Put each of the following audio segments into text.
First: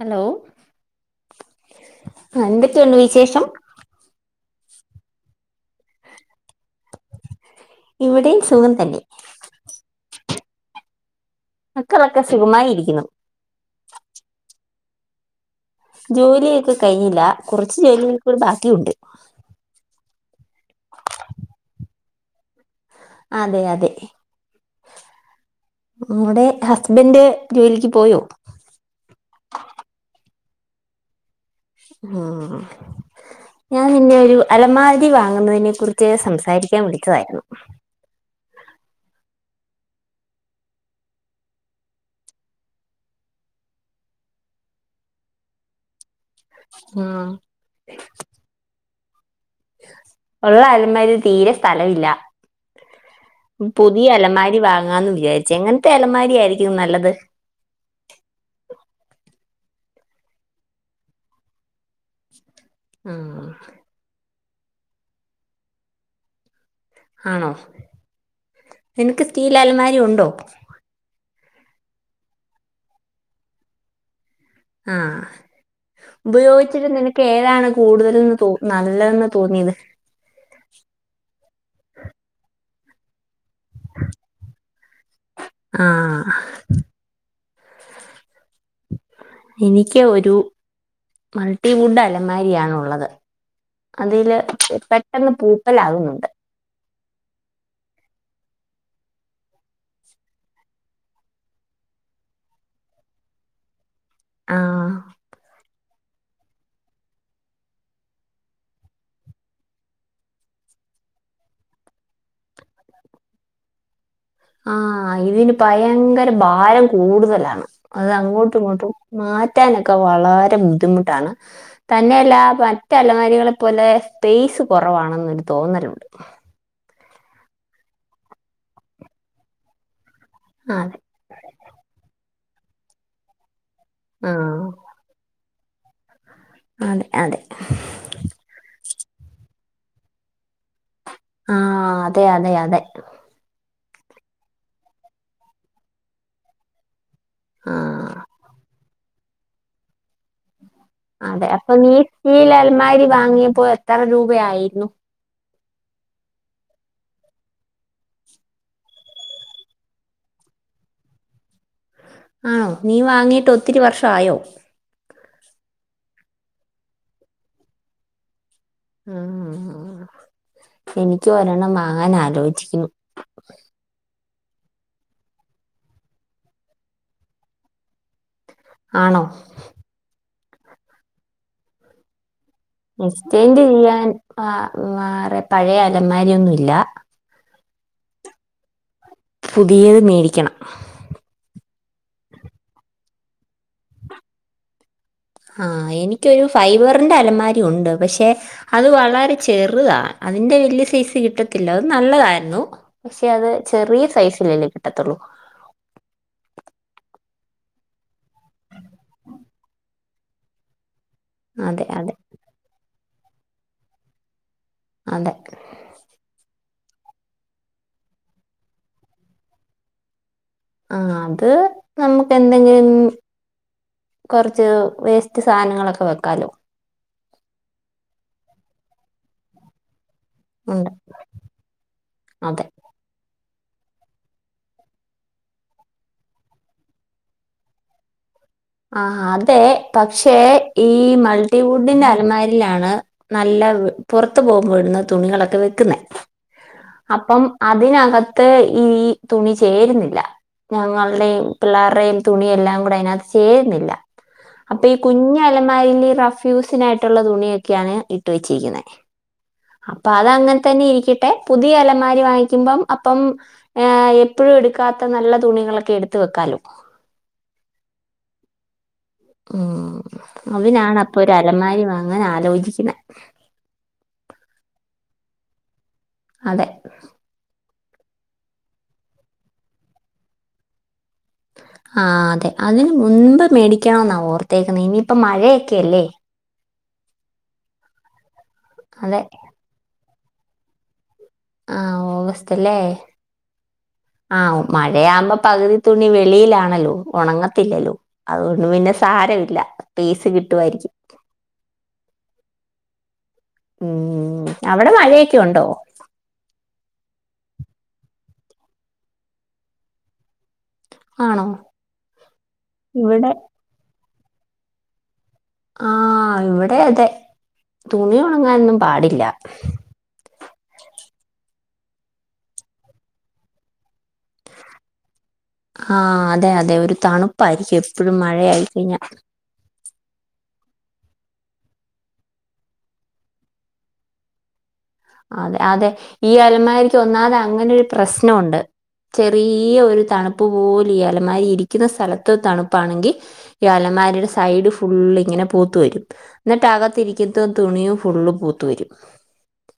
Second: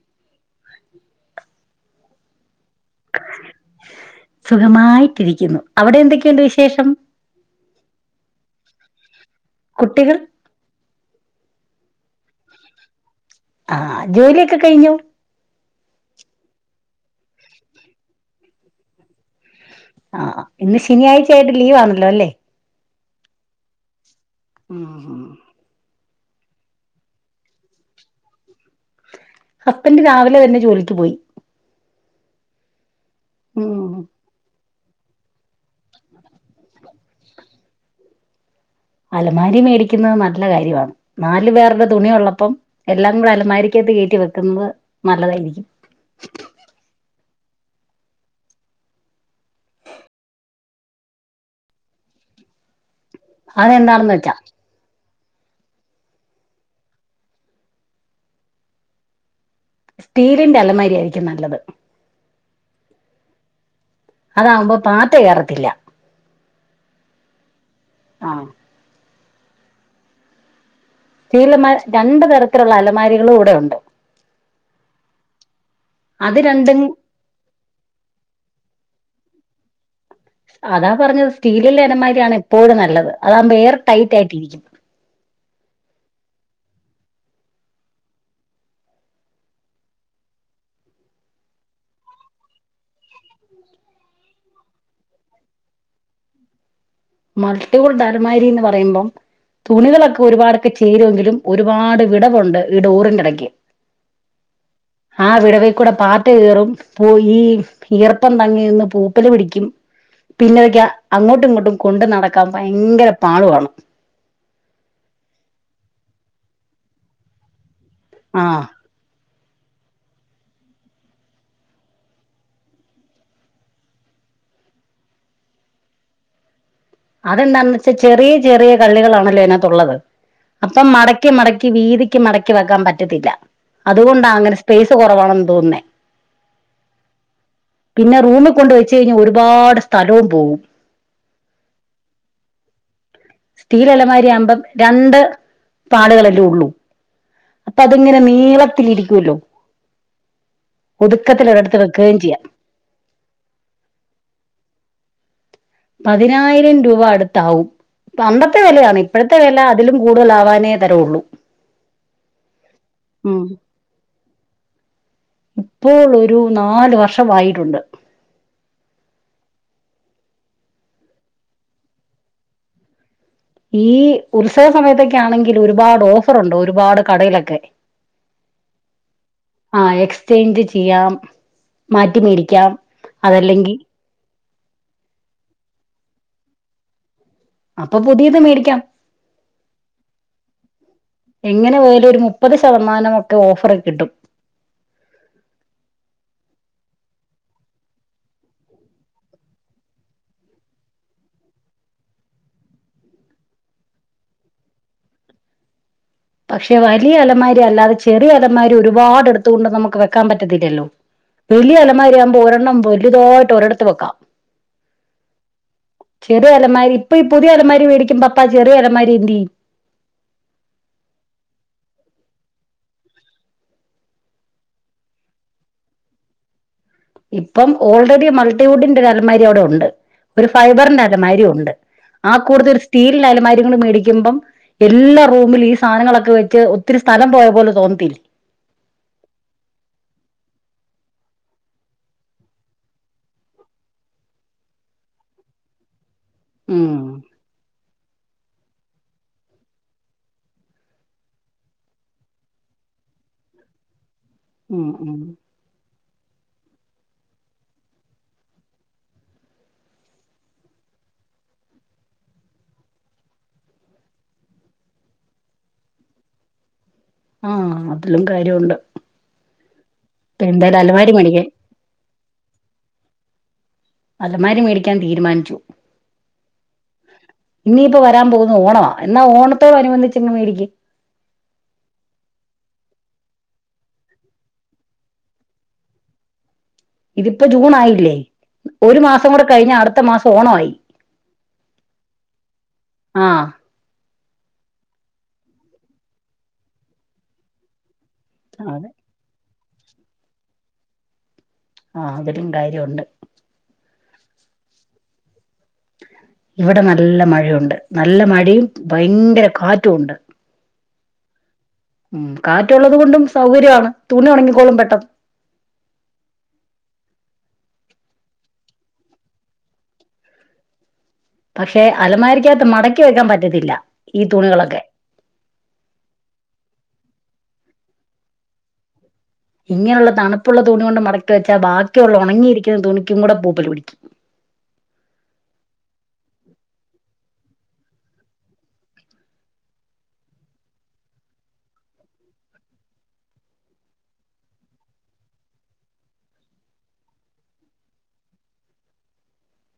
Hello ആഹ് എന്തൊക്കെയ്ണ്ട് വിശേഷം സുഖമായിട്ടിരിക്ക്ന്നു അവടെ എന്തൊക്കെണ്ട് വിശേഷം ഇവടിം സുഖം തന്നെ കുട്ടികൾ മക്കളൊക്കെ സുഖമായിരിക്ക്ന്നു ആഹ് ജോലിയൊക്കെ കഴിഞ്ഞോ ജോലിയൊക്കെ കഴിഞ്ഞില്ലാ കുറച്ച് ജോലികൾ കൂടി ബാക്കിയുണ്ട് ആഹ് ഇന്ന് ശനിയാഴ്ച്ച ആയിട്ട് ലീവ് ആണല്ലോല്ലേ അതെ അതെ ഉം ഉം ങ്ങാടെ ഹസ്ബൻഡ് ജോലിക്ക് പോയോ ഹസ്ബൻഡ് രാവിലെ തന്നെ ജോലിക്ക് പോയി ആഹ് ഞാൻ ഉം പിന്നെ ഒരു അലമാരി വാങ്ങുന്നതിനെ കുറിച്ച് സംസാരിക്കാൻ വിളിച്ചതായിരുന്നു അലമാരി മേടിക്ക്ന്നഹ് നല്ല കാര്യവാണ് നാലു പേരുടെ തുണിയ ഉള്ളപ്പം എല്ലാം കൂടെ അലമാരിക്കകത്ത് കയറ്റി വെക്കുമ്പം നല്ലതായിരിക്കും ഉം ഉള്ള അലമാരിൽ തീരെ സ്ഥലം ഇല്ല പുതിയ അതെന്താണെന്ന് വെച്ചാ അലമാരി വാങ്ങാന്ന് വിചാരിച്ചേ എങ്ങനത്തെ അലമാരി ആയിരിക്കും നല്ലത് സ്റ്റീലിന്റെ അലമാരി ആയിരിക്കും നല്ലത് ആഹ് അതാവുമ്പോ പാറ്റ കേറത്തില്ല ആണോ ആ നിനക്ക് സ്റ്റീല അലമാരി ഉണ്ടോ സ്റ്റീലമാ രണ്ടു തരത്തിലുള്ള അലമാരികളും ഇടെ ഉണ്ട് ആഹ് അത് രണ്ടും ഉപയോഗിച്ചിട്ടു നിനക്ക് പ്പേതാണ് കൂടുതൽന്ന് തോ നല്ലതെന്ന് തോന്നിയത് അതാ പറഞ്ഞത് സ്റ്റീല്ലില്ലെ അലമാരിയാണ് എപ്പോഴും നല്ലത് അതാകുമ്പോ എയർ ടൈറ്റ് ആയിട്ടിരിക്കും. ആഹ് എനിക്ക് ഒരു മൾട്ടി വുഡ് അലമാരിയാണുള്ളത്. അതില് പെട്ടെന്ന് പൂപ്പലാകുന്നുണ്ട് മൾട്ടി വുഡ് അലമാരിന്ന് പറയുമ്പം തുണികളൊക്കെ ഒരുപാടൊക്കെ ചേരുമെങ്കിലും ഒരുപാട് വിടവുണ്ട് ഈ ഡോറിൻ്റെടക്കി ആഹ് ആ വിടവി കൂടെ പാ ട്ട് കീറും. പൂ ഈ ഈർപ്പം തങ്ങി നിന്ന് പൂപ്പല് പിടിക്കും. പിന്നെതൊക്കെ അങ്ങോട്ടും ഇങ്ങോട്ടും കൊണ്ട് നടക്കാൻ ഭയങ്കര പാടു ആണ്. ആഹ്. ഇതിന് ഭയങ്കര ഭാരം കൂടുതലാണ്. അത് ആ അങ്ങോട്ടും ഇങ്ങോട്ടും മാറ്റാനൊക്കെ വളരെ ബുദ്ധിമുട്ടാണ്. തന്നെയല്ല മറ്റലമാരികളെപ്പോലെ സ്പേസ് കുറവാണെന്നൊരു തോന്നലുണ്ട്. അതെന്താന്ന് വെച്ചാ ചെറിയ ചെറിയ കള്ളികളാണല്ലോ അയിനാത്തുള്ളത്. ആ, അപ്പം അതെ മട ക്കി മടക്കി വീതിക്ക് മടക്കി വെക്കാൻ പറ്റത്തില്ല. അതുകൊണ്ടാ അങ്ങനെ ആഹ് സ്പേസ് കുറവാണെന്ന് തോന്നുന്നേ. അതെ അതെ പിന്നെ റൂമ് കൊണ്ട് വെച്ച് കഴിഞ്ഞാ ഒരുപാട് സ്ഥലവും പോവും. ആഹ് അതെ അതെ അതെ സ്റ്റീലലമാരിയാവുമ്പം രണ്ട് പാടുകളെല്ലേ ഉള്ളൂ. അപ്പ ആഹ് അത്ങ്ങനെ നീളത്തിലിരിക്കോല്ലോ. അതെ അപ്പൊ നീ വെക്കുകയും ചെയ്യാം സ്റ്റീൽ അൽമാരി വാങ്ങിയപ്പോ എത്ര രൂപയായിരുന്നു? പതിനായിരം രൂപ അടുത്താവും പണ്ടത്തെ വിലയാണ് ഇപ്പഴത്തെ വില അതിലും കൂടുതലാവാനേ തരവൊള്ളൂ. ആണോ, നീ വാങ്ങിയിട്ട് ഒത്തിരി വർഷം ആയോ? ഇപ്പോൾ ഒരു നാല് വർഷമായിട്ടുണ്ട് ആആആഹ് എനിക്കും ഒരെണ്ണം വാങ്ങാൻ ആലോചിക്കുന്നു. ഈ ഉത്സവ സമയത്തൊക്കെ ആണെങ്കിൽ ഒരുപാട് ഓഫറുണ്ട്. ഒരുപാട് കടയിലൊക്കെ ആണോ ആഹ് എക്സ്ചേഞ്ച് ചെയ്യാം മാറ്റി മേടിക്കാം. എക്സ്‌ച്ചേന്റ് അതല്ലെങ്കിൽ ചെയ്യാൻ ആ വേറെ പഴയ അലമാരിയൊന്നു ഇല്ല. അപ്പം പുതിയത് മേടിക്കാം. പുതിയത് മേടിക്കണം എങ്ങനെ പോയാലും ഒരു മുപ്പത് ശതമാനം ഒക്കെ ഓഫർ കിട്ടും. ആഹ് എനിക്കൊരു ഫൈബറിന്റെ അലമാരി ഉണ്ട് പക്ഷെ അത് വളരെ ചെറുതാ. അതിന്റെ വലിയ സൈസ് കിട്ടത്തില്ല. അതും നല്ലതായിരുന്നു പക്ഷേ അത് ചെറിയ സൈസിലല്ലേ കിട്ടത്തൊള്ളൂ പക്ഷെ വലിയ അലമാരി അല്ലാതെ ചെറിയ അലമാരി ഒരുപാട് എടുത്തുകൊണ്ട് നമുക്ക് വെക്കാൻ പറ്റത്തില്ലല്ലോ. വലിയ അതെ അതെ അലമാരിയാവുമ്പോ ഒരെണ്ണം വലുതായിട്ട് ഒരിടത്ത് വെക്കാം. അതെ ചെറിയ അലമാരി ഇപ്പൊ ഈ പുതിയ അലമാരി വേടിക്കുമ്പ അപ്പാ ചെറിയ അലമാരി എന്തെയ്യും? ആഹ് അത് നമുക്ക് എന്തെങ്കിലും കൊറച്ച് വേസ്റ്റ് സാധനങ്ങളൊക്കെ വെക്കാലോ ഇപ്പം ഓൾറെഡി മൾട്ടിവുഡിന്റെ ഒരു അലമാരി അവിടെ ഉണ്ട്. ഒരു ഉണ്ട് ഫൈബറിന്റെ അലമാരിയുണ്ട് ആ അതെ കൂട്ടത്തിൽ ഒരു സ്റ്റീലിന്റെ അലമാരിയും കൂടെ മേടിക്കുമ്പം എല്ലാ റൂമിലും ഈ സാധനങ്ങളൊക്കെ വെച്ച് ഒത്തിരി സ്ഥലം പോയ പോലെ തോന്നത്തില്ലെ. ആഹ് ഹതെ. പക്ഷേ ഈ മൾട്ടിവുഡിന്റെ അലമാരിലാണ് നല്ല പുറത്ത് പോകുമ്പോ ഇടുന്ന തുണികളൊക്കെ വെക്കുന്നെ ഉം പ്പം അതിനകത്ത് ഈ തുണി ചേരുന്നില്ല. ഞങ്ങളുടെയും പിള്ളേരുടെയും തുണിയ എല്ലാം കൂടെ അതിനകത്ത് ചേരുന്നില്ല അപ്പൊ ഉം ഈ ഉം കുഞ്ഞ ലമാല റഫ്യൂസിനായിട്ടുള്ള തുണിയൊക്കെയാണ് ഇട്ട് വെച്ചിരിക്കുന്നത് അപ്പൊ അതങ്ങനെ തന്നെ ഇരിക്കട്ടെ പുതിയ അലമാരി വാങ്ങിക്കുമ്പം അപ്പം ഏ എപ്പോഴും എടുക്കാത്ത നല്ല തുണികളൊക്കെ എടുത്ത വെക്കാലോ ആഹ അതിലും കാര്യമുണ്ട് ഉ എന്തായാലും അതിനാണ് അലമാരി അപ്പൊ ഒരു മേടിക്കാൻ അലമാരി വാങ്ങാൻ ആലോചിക്കുന്നത് അലമാരി മേടിക്കാൻ തീരുമാനിച്ചു അതെ ഇനിയിപ്പോ വരാൻ പോകുന്ന ഓണമാണ് എന്നാ ഓണോടനുബന്ധിച്ചങ് മേടിക്ക് ആ അതെ അതിന് മുൻപ് മേടിക്കണമെന്നാണ് ഓർത്തേക്കുന്നത് ഇനിയിപ്പം മഴയൊക്കെയല്ലേ ഇതിപ്പോ ജൂൺ ആയില്ലേ ഒരു അതെ മാസം കൂടെ കഴിഞ്ഞ അടുത്ത മാസം ഓണമായി ആഹ ഓഗസ്റ്റ് അല്ലേ ആഹ ആഹ മഴയാവുമ്പോ പകുതി തുണി വെളിയിലാണല്ലോ ഉണങ്ങത്തില്ലല്ലോ അതുകൊണ്ട് അതെ പിന്നെ സാരമില്ല സ്പേസ് കിട്ടുമായിരിക്കും ആഹ അതിലും കാര്യമുണ്ട് ഉം അവിടെ മഴയൊക്കെ ഉണ്ടോ ഇവിടെ നല്ല മഴയുണ്ട് നല്ല മഴയും ഭയങ്കര കാറ്റും ഉണ്ട് ആണോ ഉ കാറ്റുള്ളത് കൊണ്ടും ഇവിടെ സൗകര്യമാണ് തുണി ഉണങ്ങിക്കോളും പെട്ടെന്ന് ആഹ ഇവിടെ അതെ തുണി ഒണങ്ങാനൊന്നും പാടില്ല പക്ഷെ അലമാരിക്കകത്ത് മടക്കി വെക്കാൻ പറ്റത്തില്ല ഈ തുണികളൊക്കെ ആഹ അതെ അതെ ഒരു തണുപ്പായിരിക്കും എപ്പോഴും മഴയായി കഴിഞ്ഞാൽ ഇങ്ങനെയുള്ള തണുപ്പുള്ള തുണി കൊണ്ട് മടക്കി വെച്ചാൽ ബാക്കിയുള്ള ഉണങ്ങിയിരിക്കുന്ന തുണിക്കും കൂടെ പൂപ്പിൽ പിടിക്കും അതെ അതെ ഈ അലമാരിക്ക് ഒന്നാതെ അങ്ങനൊരു പ്രശ്നംണ്ട് ചെറിയ ഒരു തണുപ്പ് പോലും അലമാരി ഇരിക്കുന്ന സ്ഥലത്ത് തണുപ്പാണെങ്കിൽ ഈ അലമാരയുടെ സൈഡ് ഫുള്ങ്ങനെ പൂത്തു വരും എന്നിട്ട് അകത്തിരിക്കുന്നത് തുണിയും ഫുള്ള് പൂത്ത വരും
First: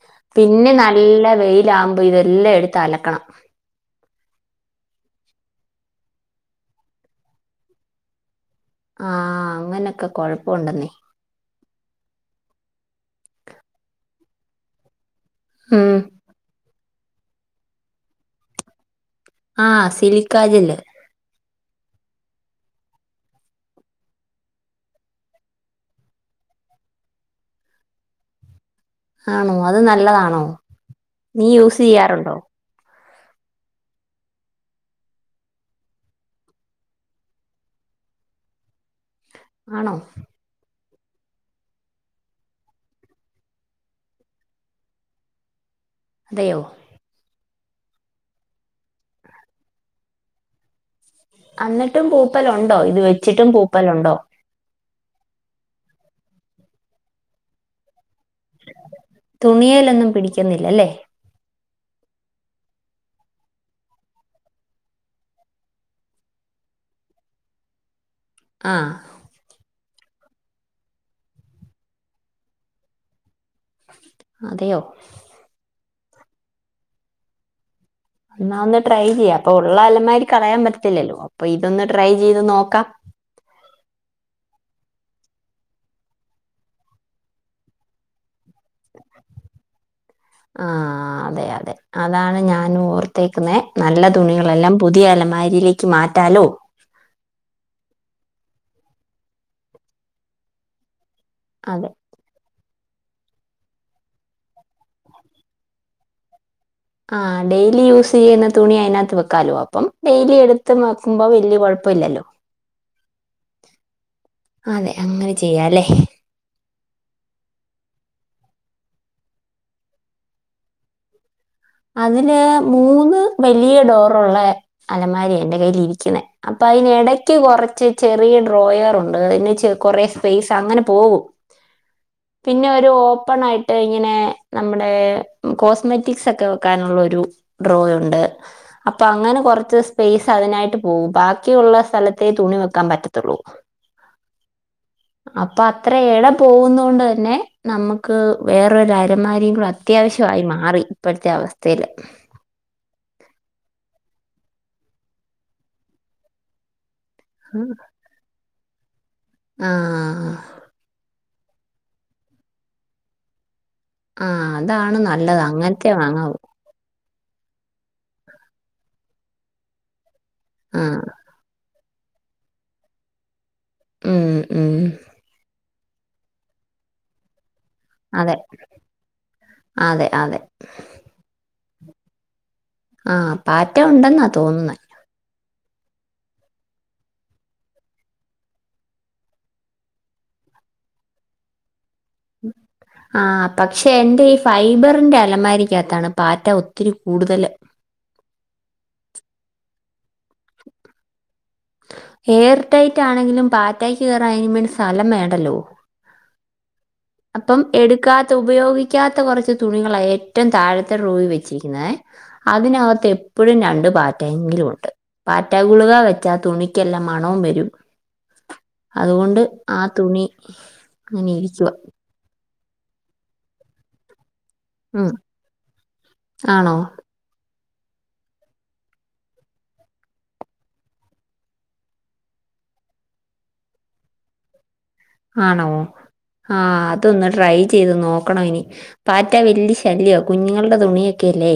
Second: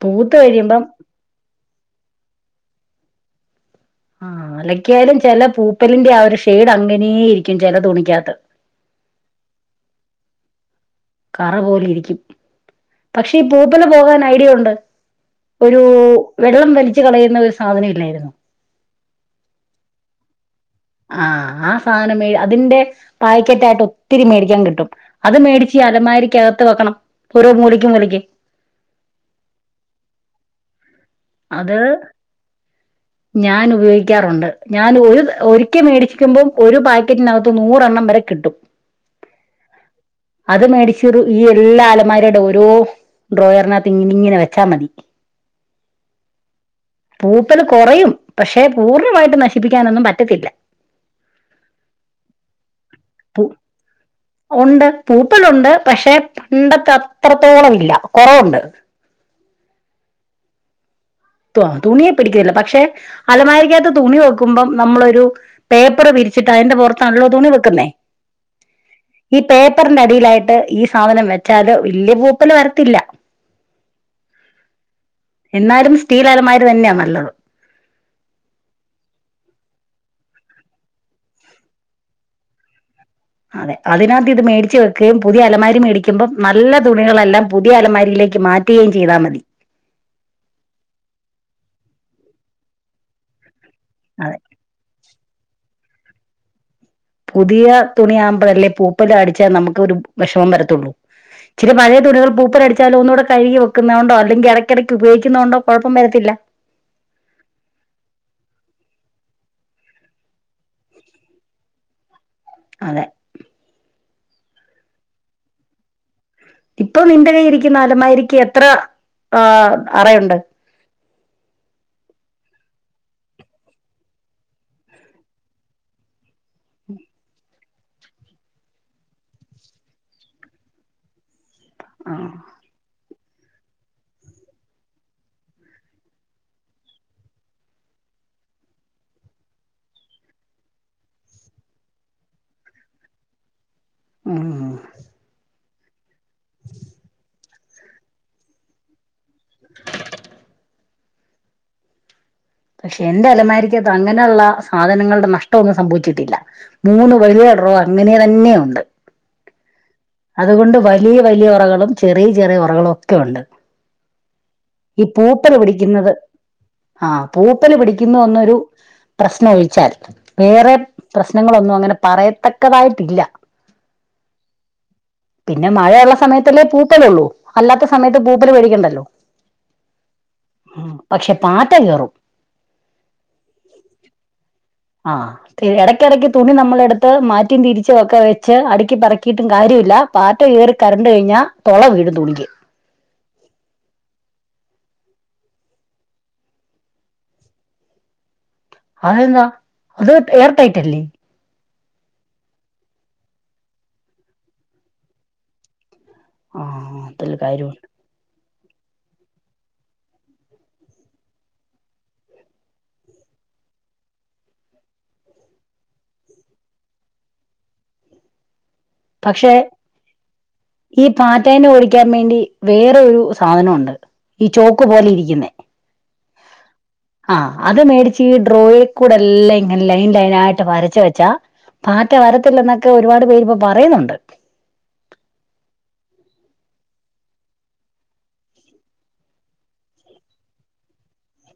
പൂത്ത് പിന്നെ കഴിയുമ്പം നല്ല വെയില ആകുമ്പ് ഇതെല്ലാം എടുത്ത് അലക്കണം ആ അലക്കിയാലും ചില പൂപ്പലിന്റെ ആ ഒരു ഷെയഡ് അങ്ങനെയേയിരിക്കും ചില തുണിക്കാത്ത ആഹ അങ്ങനെയൊക്കെ കൊഴപ്പുണ്ടെന്നേ കറ പോലെ ഇരിക്കും പക്ഷേ ഈ പൂപ്പില് പോകാൻ ഐഡിയ ഉണ്ട് ഒരു ഉം വെള്ളം വലിച്ചു കളയുന്ന ഒരു സാധന ഇല്ലായിരുന്നു ആഹ സിലിക്കാജല്ലേ ആ ആ സാധനം മ അതിന്റെ പായ്ക്കറ്റ് ആയിട്ട് ഒത്തിരി മേടിക്കാൻ കിട്ടും അത് മേടിച്ച് അലമാരിക്ക് അകത്ത് വെക്കണം ഓരോ മൂലക്ക് മൂലയ്ക്ക് ആണോ അത് നല്ലതാണോ അത് ആ [unintelligible] ഞാൻ ഉപയോഗിക്കാറുണ്ട് ഞാൻ ഒരിക്കൽ മേടിക്കുമ്പോം ഒരു പാക്കറ്റിനകത്ത് നൂറെണ്ണം വരെ കിട്ടും ആണോ അത് മേടിച്ചരു ഈ എല്ലാ അലമാറയുടെ ഓരോ ഡ്രോയറിനകത്ത് ഇങ്ങനെ വെച്ചാ മതി അതെയൊ പൂപ്പല് കുറയും പക്ഷെ പൂർണ്ണമായിട്ട് നശിപ്പിക്കാനൊന്നും പറ്റത്തില്ല എന്നിട്ടും പൂപ്പലുണ്ടോ ഇത് പൂ വെച്ചിട്ടും പൂപ്പലുണ്ടോ ഉണ്ട് പൂപ്പലുണ്ട് പക്ഷെ പണ്ടത്തെ അത്രത്തോളം ഇല്ല കുറവുണ്ട് തുണിയിലൊന്നും പിടിക്കുന്നില്ലല്ലേ തുണിയെ പിടിക്കുന്നില്ല പക്ഷെ അലമാരിക്കാത്ത തുണി വെക്കുമ്പം നമ്മളൊരു പേപ്പറ് വിരിച്ചിട്ട് അതിന്റെ പുറത്താണല്ലോ തുണി വെക്കുന്നേ ആഹ് ഈ പേപ്പറിന്റെ അടിയിലായിട്ട് ഈ സാധനം വെച്ചാല് വല്യായ പൂപ്പല് വരത്തില്ല അതെയോ? എന്നാലും സ്റ്റീല് അലമാര തന്നെയാ നല്ലത് എന്നാ ഒന്ന് ട്രൈ ചെയ്യ അപ്പൊ ഉള്ള അലമാരക്കളയാൻ പറ്റത്തില്ലല്ലോ അപ്പൊ ഇതൊന്ന് ട്രൈ ചെയ്ത് നോക്കാം അതെ അതിനകത്ത് ഇത് മേടിച്ചു വെക്കുകയും പുതിയ അലമാര മേടിക്കുമ്പോം നല്ല തുണികളെല്ലാം പുതിയ അലമാരിയിലേക്ക് മാറ്റി ക്ലീൻ ചെയ്താൽ മതി ആ അതെ അതെ അതാണ് ഞാൻ ഓർത്തേക്കുന്നെ നല്ല അതെ തുണികളെല്ലാം പുതിയ അലമാരിയിലേക്ക് മാറ്റാലോ പുതിയ തുണിയാകുമ്പോഴ അല്ലേ പൂപ്പൽടിച്ചാൽ നമുക്ക് ഒരു വിഷമം വരത്തുള്ളൂ ചില അതെ പഴയ തുണികൾ പൂപ്പൽ അടിച്ചാലു ഒന്നുകൂടെ കഴുകി വെക്കുന്നണ്ടോ അല്ലെങ്കിൽ ഇടക്കിടയ്ക്ക് ഉപയോഗിക്കുന്നുകണ്ടോ കുഴപ്പം വരത്തില്ല ആഹ ഡെയിലി യൂസ് ചെയ്യുന്ന തുണി അതിനകത്ത് വക്കാലോ അപ്പം ഡെയിലി എടുത്ത് വെക്കുമ്പോ വലിയ കുഴപ്പ ഇല്ലല്ലോ [inaudible] അതെ അതെ അങ്ങനെ ചെയ്യാല്ലേ ഇപ്പൊ നിന്റെ കയ്ലിരിക്കുന്ന അലമാരിക്ക് എത്ര ആ അറയുണ്ട് അതിന് മൂന്ന് വലിയ ഡോറുള്ള അലമാരി എൻ്റെ കൈയിൽ ഇരിക്കുന്നെ അപ്പൊ അയീനെടക്ക് കുറച്ച് ചെറിയ ഡ്രോയർണ്ട് അതിന് കൊറേ സ്പേസ് അങ്ങനെ പോകും ആ പിന്നെ ഒരു ഓപ്പൺ ആയിട്ട് ഇങ്ങനെ നമ്മുടെ കോസ്മെറ്റിക്സ് ഒക്കെ വെക്കാനുള്ള ഒരു ഡ്രോ ഉണ്ട് അപ്പൊ അങ്ങനെ കുറച്ച് സ്പേസ് അതിനായിട്ട് പോവും ബാക്കിയുള്ള സ്ഥലത്തേ തുണി വെക്കാൻ പറ്റത്തുള്ളൂ [inaudible] ഉം അപ്പൊ അത്ര ഇട പോകുന്നതുകൊണ്ട് തന്നെ നമുക്ക് വേറൊരു അലമാരികൂടി അത്യാവശ്യമായി മാറി ഇപ്പോഴത്തെ അവസ്ഥയില് പക്ഷെ എന്റെ അലമാരിക്ക്കത് അങ്ങനെയുള്ള സാധനങ്ങളുടെ നഷ്ടന്നും സംഭവിച്ചിട്ടില്ല മൂന്ന് വലിയറോ അങ്ങനെ തന്നെ ഉണ്ട് ആഹ അതുകൊണ്ട് വലിയ വലിയ ഒറകളും ചെറിയ ചെറിയ ഒറകളും ഒക്കെ ഉണ്ട് ആഹ അതാണ് നല്ലത് അങ്ങനത്തെ വാങ്ങാവു ആഹ പൂപ്പല് പിടിക്കുന്നു ഒന്നൊരു പ്രശ്നം ഒഴിച്ചാൽ വേറെ ആഹ് പ്രശന നിങ്ങളൊനു അങ്ങനെ പറയത്തക്കതായിട്ടില്ല ഉം ഉം പിന്നെ മഴയുള്ള സമയത്തല്ലേ പുപല് ഉള്ളൂ അല്ലാത്ത സമയത്ത് അതെ പൂപ്പൽ പേടിക്കണ്ടല്ലോ അതെ അതെ പക്ഷെ പാറ്റ കേറും ആ പാറ്റ ഉണ്ടെന്നാ തോന്നുന്നേ ആഹ ഇടയ്ക്കിടയ്ക്ക് തുണി നമ്മളെടുത്ത് മാറ്റിയും തിരിച്ചൊക്കെ വെച്ച് അടുക്കി പറക്കിയിട്ടും കാര്യമില്ല പാറ്റ കയറി കറണ്ട് കഴിഞ്ഞാൽ തൊള വീഴും തുണി ഉ ആ പക്ഷെ എന്റെ ഈ ഫൈബറിന്റെ അലമാരിക്കകത്താണ് പാറ്റ ഒത്തിരി കൂടുതൽ അതെന്താ അത് ഏയർ ടൈറ്റല്ലെ എയർടൈറ്റാണെങ്കിലും പാറ്റായ്ക് കേറാൻ അയിന് മേണ്ടി സ്ഥലം വേണ്ടല്ലോ ആഹ് അതില് അപ്പം കാര്യമുണ്ട് എടുക്കാത്ത ഉപയോഗിക്കാത്ത കൊറച്ച് തുണികളാ ഏറ്റവും താഴത്തെ ഡ്രോവി വെച്ചിരിക്കുന്നേ അതിനകത്ത് എപ്പഴും രണ്ട് പാറ്റെങ്കിലും ഒണ്ട് പാറ്റ ഗുളിക വെച്ചാ തുണിക്കെല്ലാം മണവും വെരും അതുകൊണ്ട് പക്ഷെ ആ തുണി ഇങ്ങനെരിക്കുവാ മേണ്ടി വേറൊരു സാധനൊണ്ട് ഈ ചോക്ക് ഉം പോലെയിരിക്കുന്നെ ആണോ ആഹ് അത് മേടിച്ച് ഈ ഡ്രോയികൂടെ എല്ലാം ഇങ്ങനെ ലൈൻ ലൈൻ ആയിട്ട് വരച്ച് വെച്ചാ പാറ്റ വരത്തില്ലെന്നൊക്കെ ഒരുപാട് പേരിപ്പം പറയുന്നുണ്ട് ആണോ ആഹ് അതൊന്ന് ട്രൈ ചെയ്ത് നോക്കണൊ ഇനി പാറ്റ വെല്ല്യ ശല്ല്യാ കുഞ്ഞുങ്ങളുടെ തുണിയൊക്കെയല്ലേ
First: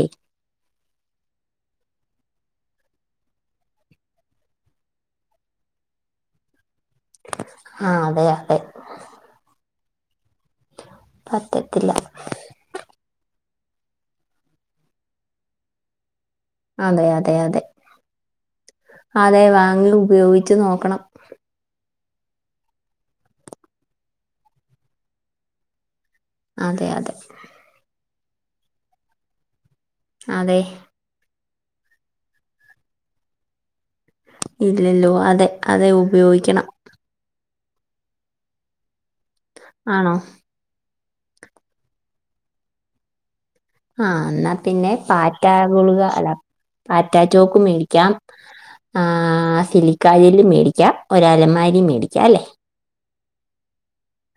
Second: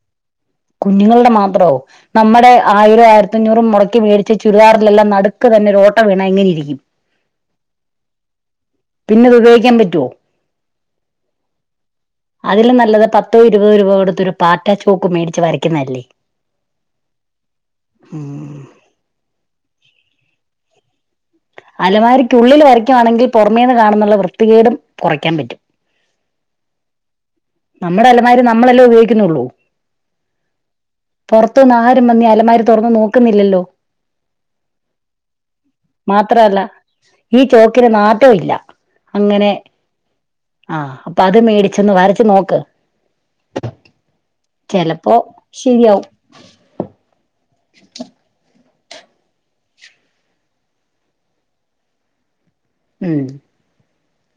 കുഞ്ഞുങ്ങളുടെ മാത്രോ നമ്മടെ ആയിരം ആയിരത്തഞ്ഞൂറും മൊടക്കി വേടിച്ച ചുരിദാറിലെല്ലാം നടുക്ക് തന്നെ ഒരോട്ട വീണാ എങ്ങനിരിക്കും ആഹ് അതെ അതെ പിന്നത് ഉപയോഗിക്കാൻ പറ്റുവോ പറ്റത്തില്ല അതിലും നല്ലത് പത്തോ ഇരുപതോ രൂപാ കൊടുത്തൊരു പാറ്റ ചോക്ക് മേടിച്ച് വരയ്ക്കുന്നതല്ലേ അതെ അതെ അതെ ഉം അതെ വാങ്ങി ഉപയോഗിച്ച് നോക്കണം അലമാക്കുള്ളില് വരയ്ക്കുയാണെങ്കിൽ പൊറമേന്ന് കാണുന്നുള്ള വൃത്തികേടും കൊറയ്ക്കാൻ പറ്റും അതെ അതെ നമ്മടെ അലമാരി നമ്മളെല്ലേ ഉപയോഗിക്കുന്നുള്ളൂ അതെ പുറത്തുന്ന് ആരും വന്നീ അലമാര തൊറന്ന് നോക്കുന്നില്ലല്ലോ ഇല്ലല്ലോ അതെ അതെ മാത്രല്ല ഉപയോഗിക്കണം ഈ ചോക്കിന് നാറ്റൊം ഇല്ല അങ്ങനെ ആണോ ആഹ് അപ്പൊ അത് മേടിച്ചൊന്ന് വരച്ച് നോക്ക് ആഹ് എന്നാ പിന്നെ ചെലപ്പോ പാറ്റ ഗുളിക ശരിയാവും അല്ല പാറ്റാ ചോക്ക് മേടിക്കാം ആ സിലിക്കയലും മേടിക്കാം ഒരലമാരിം മേടിക്കാ അല്ലേ ഉം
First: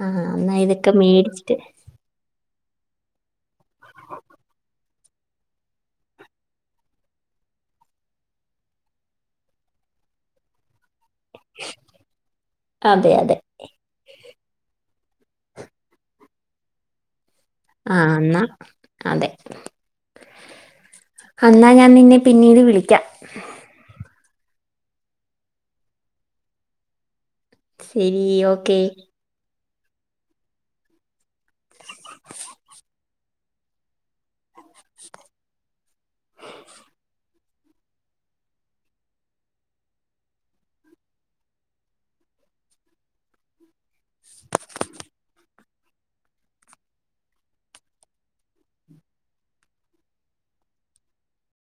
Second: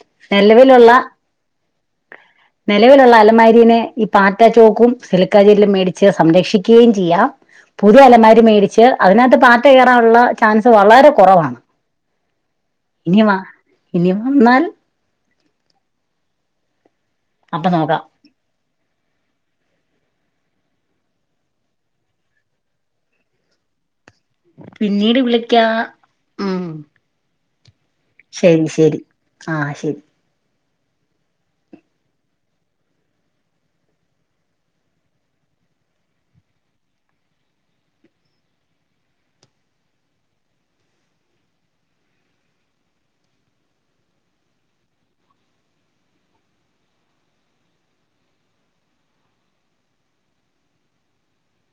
ആഹ് എന്നാ ഇതൊക്കെ മേടിച്ചിട്ട് നെലവിലുള്ള അലമാരീനെ ഈ പാറ്റ ചോക്കും സിലികാരിയെല്ലും മേടിച്ച് സംരക്ഷിക്കുകയും ചെയ്യാം പുതിയ അലമാരി മേടിച്ച് അതിനാത്ത് പാറ്റ കേറാനുള്ള ചാൻസ് വളരെ കൊറവാണ് അതെ ഇനി വ അതെ ഇനി വന്നാൽ അപ്പൊ നോക്കാം ആഹ് അന്നാ അതെ അന്നാ ഞാൻ നിന്നെ പിന്നീട് വിളിക്കാം പിന്നീട് വിളിക്കാ മ്മം ശരി ശെരി ഓക്കെ ശെരി ആഹ് ശെരി